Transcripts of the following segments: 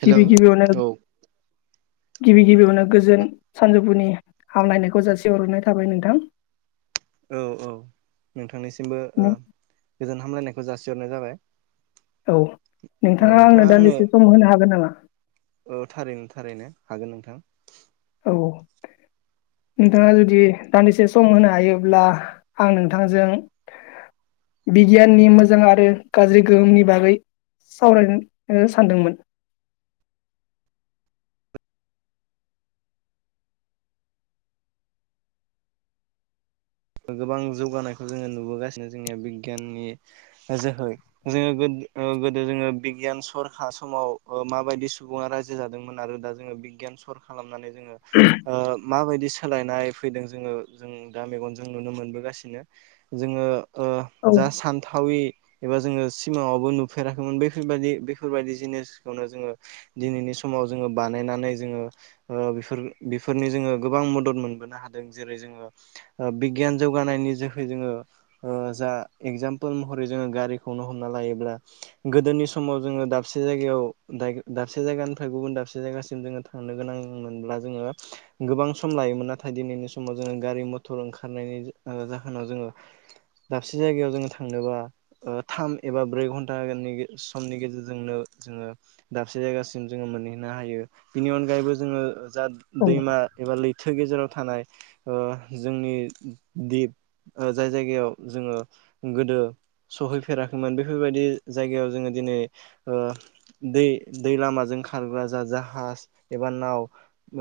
Hello गिबि गिबियावनो औ गिबि गिबियावनो गोजोन सानजौफुनि हामलायनायखौ जासिहरननाय थाबाय नोंथां। औ औ नोंथांनिसिमबो ओ गोजोन हामलायनायखौ जासिहरनाय जाबाय। औ नोंथाङा आंनो दानदिसे सम होनो हागोन नामा? औ थारैनो थारैनो हागोन नोंथां। अ नोंथाङा जुदि दान्दिसे सम होनो हायोब्ला आं नोंथांजों बिगियाननि मोजां आरो गाज्रि गोहोमनि बागै सावरायनो ओ सानदोंमोन। [inaudible] ओ गोबां जौगानायखौ जोङो नुबोगासिनो जोंनिया बिगियाननि ओ जोहै जोङो गोद ओ गोदो जोङो बिगियान सरखा समावबो माबायदि सुबुङा रायजो जादोंमोन आरो दा जोङो बि गियान सर खालामनानै जोङो ओ माबायदि सोलायनाय फैदों जोङो जों दा मेगनज जों नुनो मोनबोगासिनो जोङो ओ औ जा सानथावयि एबा जोङो सिमाङावबो नुफेराखैमोन बेफोरबायदि बेफोरबायदि जिनिसखौनो जोङो दिनैनि स समाव जोङो बानायनानै जोङो ओ बेफोर बेफोरनि जोङो गोबां मदद मोनबोनो हादों। जेरै जोङो ओ बिगियान जौगानायनि जोहै जोङो ओ जा एगजामपोल महरै जोङो गारिखौनो हमना ला लायोब्ला गोदोनि समाव जोङो दाबसे जायगायाव दायग दाबसे जायगानिफ्राय गुबुन दाबसे जायगासिम जोङो थांनो गोनांमोन मोनब्ला जोङो गोबां सम लायोमोन नाथाय दिनैनि समाव जोङो गारि मथ थर ओंखारनायनि जो‌ ओ जाहोनाव जोङो दाबसे जायगायाव जोङो थांनोबा ओ थाम एबा ब्रै घन्टा होगोननि गेज समनि गेजेरजोंनो जोङो दाबसे जायगासिम जोङो मोनहैनो हायो। बिनि अनगायैबो जोङो जा औ दैमा एबा लैथो गेजेराव थानाय ओ जोंनि दिप ओ जाय जायगायाव जोङो गोदो सहैफेराखैमोन बेफोरबायदि जायगायाव जोङो दिनै ओ दै दै लामाजों खारग्रा जा जाहाज एबा नाव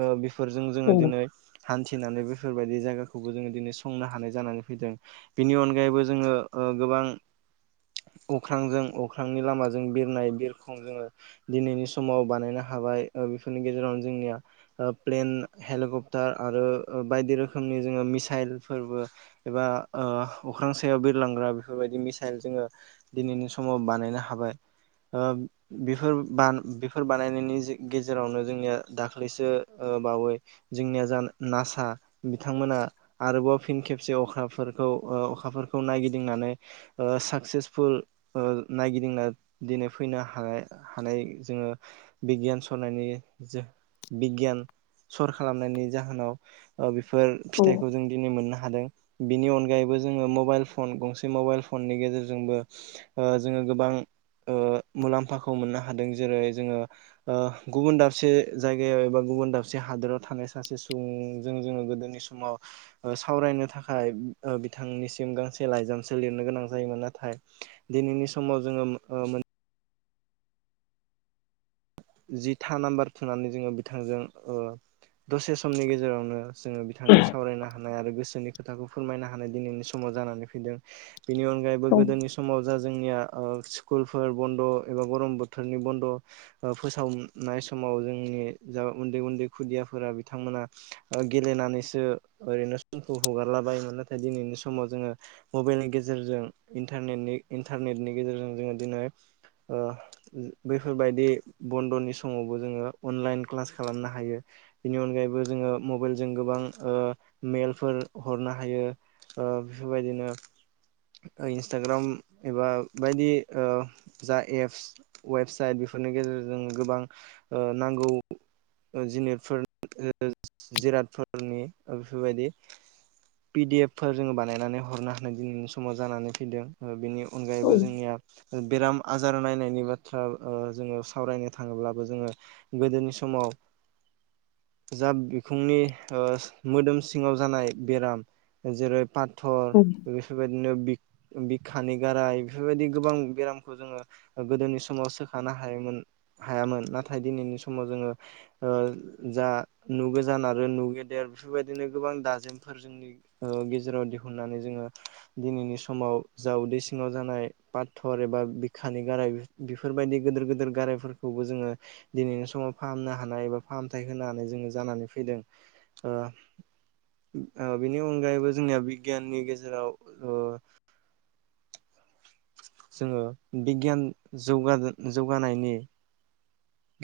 ओ बेफ फोरजों जोङो औ दिनै हान्थिनानै बेफोरबायदि जायगा खौबो जोङो दिनै संनो हानाय जानानै फैदों बिनि अनगायैबो जोङो ओ गोबां अख्रांजों अख्रांनि लामाजों बिरनाय बिरखं जोङो दिनैनि समाव बानायनो हा हाबाय ओ बेफोरनि गेजेरावनो जोंनिया ओ प्लेन, हेलिकप्टार आरो ओ बायदि रोखोमनि जोङो मिसाइलफोरबो एबा ओ अख्रां सायाव बिरलांग्रा बेफोरबायदि मिसाइल जोङो दिनैनि समाव बानायनो हाबाय। ओ बेफोर बान बेफोर बानायनायनि जे गेजेरावनो जोंनिया दाख्लैसो ओ ओ बावै जोंनिया जा नासा बि थांमोना आरोबाव फिन खेबसे अखाफोरखौ ओ अखाफोरखौ नायगिदिंनानै ओ साक सेसफुल ओ नायगिदिंना दिनै फैनो हानाय हानाय जोङो बिग गियान सरनायनि जो बिगियान सर खालामनायनि जाहोनाव ओ बिफ फोर औ फिथाइखौ जों दिनै मोननो हादों। बिनि अनगायैबो जोङो मबाइल फन गंसे मबाइल फननि गेजेरजोंबो ओ जोङो गोबां ओ मुलाम्फाखौ मोननो हादों। जेरै जोङो ओ गुबुन दाबसे जायगायाव एबा गुबुन दाबसे हादराव थानाय सासे सुबुंजों जोङो गोद दोनि समाव ओ सावरायनो थाखाय ओ बिथांनिसिम गांसे लाइजामसो लिरनो गोनां जायोमोन। नाथाय दिनैनि समाव जोङो मो ओ मोन जि था नाम्बार थुनानै जोङो बिथांजों ओ दसे समनि गेजेरावनो जोङो बिथांजों सावरायनो हानाय आरो गोसोनि खोथाखौ फोरमायनो हानाय दिनैनि समाव जानानै फैदों। बिनि अनगायैबो औ गोदोनि समाव जा जोंनिया ओ स्कुलफोर बन्द' एबा गरम बोथोरनि बन्द' ओ फोसावनाय समाव जोंनि जा उन्दै उन्दै खुदियाफोरा बिथांमोना ओ गेलेन नानैसो ओरैनो समखौ हगारलाबायोमोन नाथाय दिनैनि समाव जोङो मबाइलनि गेजेरजों इन्थारनेटनि इन्थारनेटनि गेजेरजों जोङो दिनै ओ जो बैफोरबायदि बन्द'नि समावबो जोङो अनलाइन क्लास खालामनो हायो बेनि अनगायैबो जोङो मबाइल जों गोबां गोबां ओ मेलफोर हरनो हायो ओ बेफोरबायदिनो ओ इन्सटाग्राम एबा बायदि ओ जा एपस वेबसाइट बेफोरनि गेजेरजों गोबां ओ नांगौ ओ जिनिरफोर ओ जिरादफोरनि ओ बेफोरबायदि पि डि एफ फोर जोङो बानायनानै हरनो हानाय दिनैनि समाव जानानै फैदों बिनि औ अनगायैबो जोंनिया बेराम आजार नायनायनि बाथ्रा ओ जोङो सावरायनो थाङोब्लाबो जोङो गोदोनि समाव जा बिखुंनि ओ मोदोम सिङाव जानाय बेराम जेरै पाथर औ बेफोरबायदिनो बिखानि गाराय बेफोरबायदि गोबां बेरामखौ जोङो गोदोनि समाव सोखानो हायोमोन हायामोन नाथाय दिनैनि समाव जोङो ओ जा नु गोजान आरो नु गे देर बेफोरबायदिनो गोबां दाजेमफोर जोंनि ओ गेजेराव दिहुननानै जोङो दिनैनि समाव जा उदै सिङाव जानाय पाथर एबा बिखानि गाराय बेफ- बेफोरबायदि गोदोर गोदोर गाराय फोरखौबो जोङो दिनैनि समाव फाहामनो हानाय एबा फाहामथाय होनो हानाय जोङो जानानै फैदों ओ ओ बिनि अनगायैबो जोंनिया बिगियाननि गेजेराव ओ जोङो बिगियान जौगा-जौगानायनि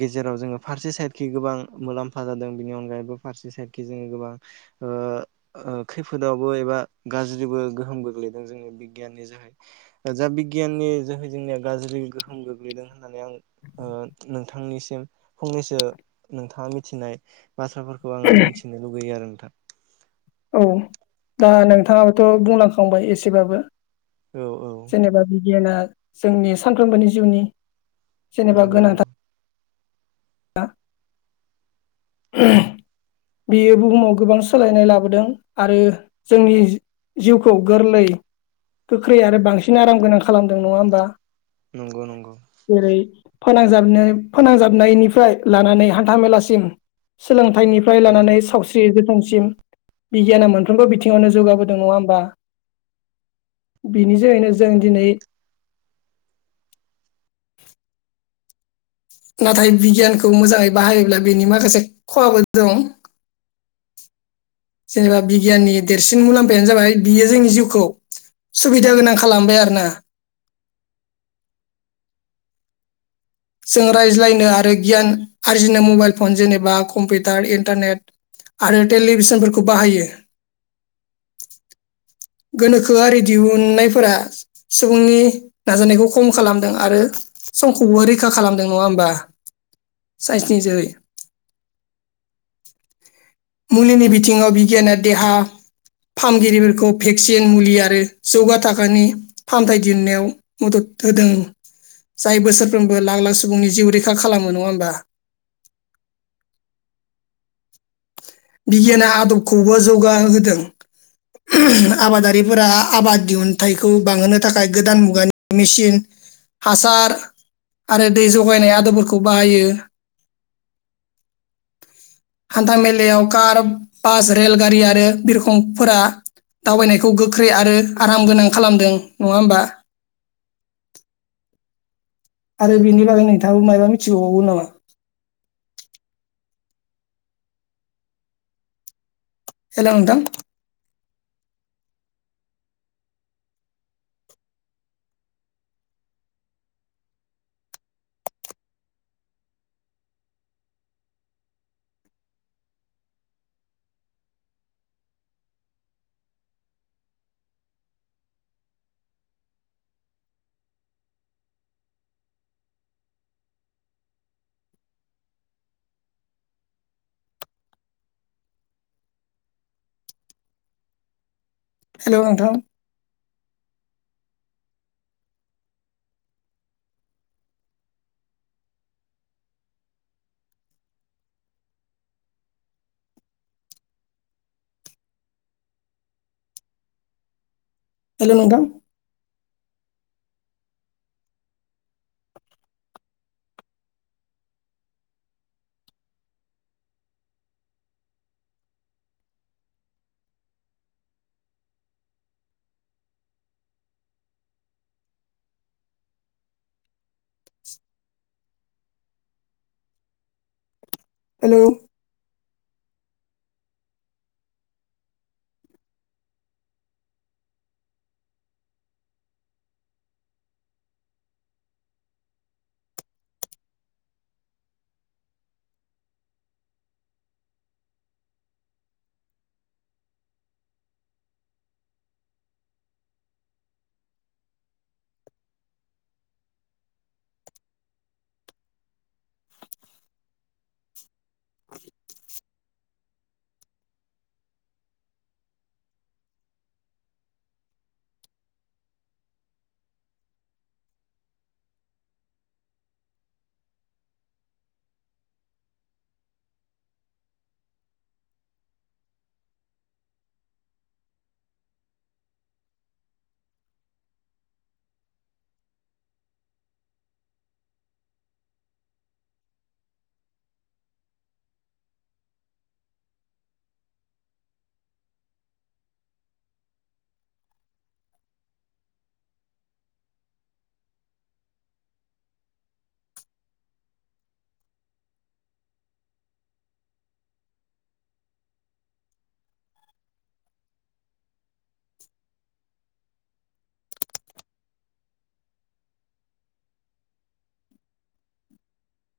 गेजेराव जोङो फारसे साइडखै गोबां मुलाम्फा जादों बिनि अनगायैबो फारसे साइडखै जोङो गोबां ओ ओ खैफोदावबो एबा गाज्रिबो गोहोम गोग्लैदों जोङो बिगियाननि जोहै जा बिगियाननि जोहै जोंनिया गाज्रि गोहोम गोग्लैदों होननानै आं ओ नोंथांनिसिम फंनैसो नोंथाङा मिथिनाय बाथ्राफोरखौ आङो मिथिनो लुगैयो आरो नोंथां औ दा नोंथाङाबोथ' बुंलांखांबाय एसेबाबो औ औ जेनेबा बिगियाना जोंनि सानफ्रोमबोनि जिउनि जेनेबा नंगौ गोनांथार नंगौ ना बियो बुहुमाव गोबां सोलायनाय लाबोदों आरो जोंनि जिउखौ गोरलै गोख्रै आरो बांसिन आराम गोनां खालामदों नङा होमबा नंगौ नंगौ फोनांजाबनाय-फोनांजाबनायनिफ्राय लानानै हान्थामेलासिम सोलोंथाइनि फ्राय नंगौ लानानै साव स्रि जोथोनसिम बिगियाना मोनफ्रोमबो बिथिङावनो जौगाबोदों नङा होमबा बिनि जोहैनो जों दिनै नाथाय बिगियानखौ मोजाङै बाहायोब्ला बेनि माखासे खहाबो दं जेनेबा बिगियाननि देरसिन मुलाम्फायानो जाबाय बियो जोंनि जिउखौ सुबिदा गोनां खालामबाय आरोना जों रायज्लायनो आरो गियान आरजिनो मबाइल फन जेनेबा कम्पिटार इन्टारनेट आरो टेलिभिसनफोरखौ बाहायो गोनोखोआरि दिहुननायफोरा सुबुंनि नाजानायखौ खम खालामदों आरो समखौबो रैखा खालामदों नङा होमबा साइन्सनि जोहै [inaudible] मुलिनि बिथिङाव बिगियाना देहा फाहामगिरिफोरखौ भेक्सिन मुलि आरो जौगा थाखोनि फाहामथाय दिन्नायाव मदद होदों जाय बोसोरफ्रोमबो लाख लाख सुबुंनि जिउ रैखा खालामो नङा होमबा। [inaudible] बिगियाना आदबखौबो जौगा होदों। आबादारिफोरा आबाद दिहुनथाइखौ बांहोनो थाखाय गोदान मुगानि मिचिन हासार आरो दै जगायनाय आदबफोरखौ बाहायो। [inaudible] हान्था मेलायाव कार बास रेलगारि आरो बिरखंफोरा दावबायनायखौ गोख्रै आरो आराम गोनां खालामदों नङा होमबा? [inaudible] आरो बेनि बागै नोंथाङाबो मायबा मिथिबावावगौ नामा? हेल' नोंथां हेल' नोंथां। हेल' नोंथां। [inaudible] हेल' [inaudible]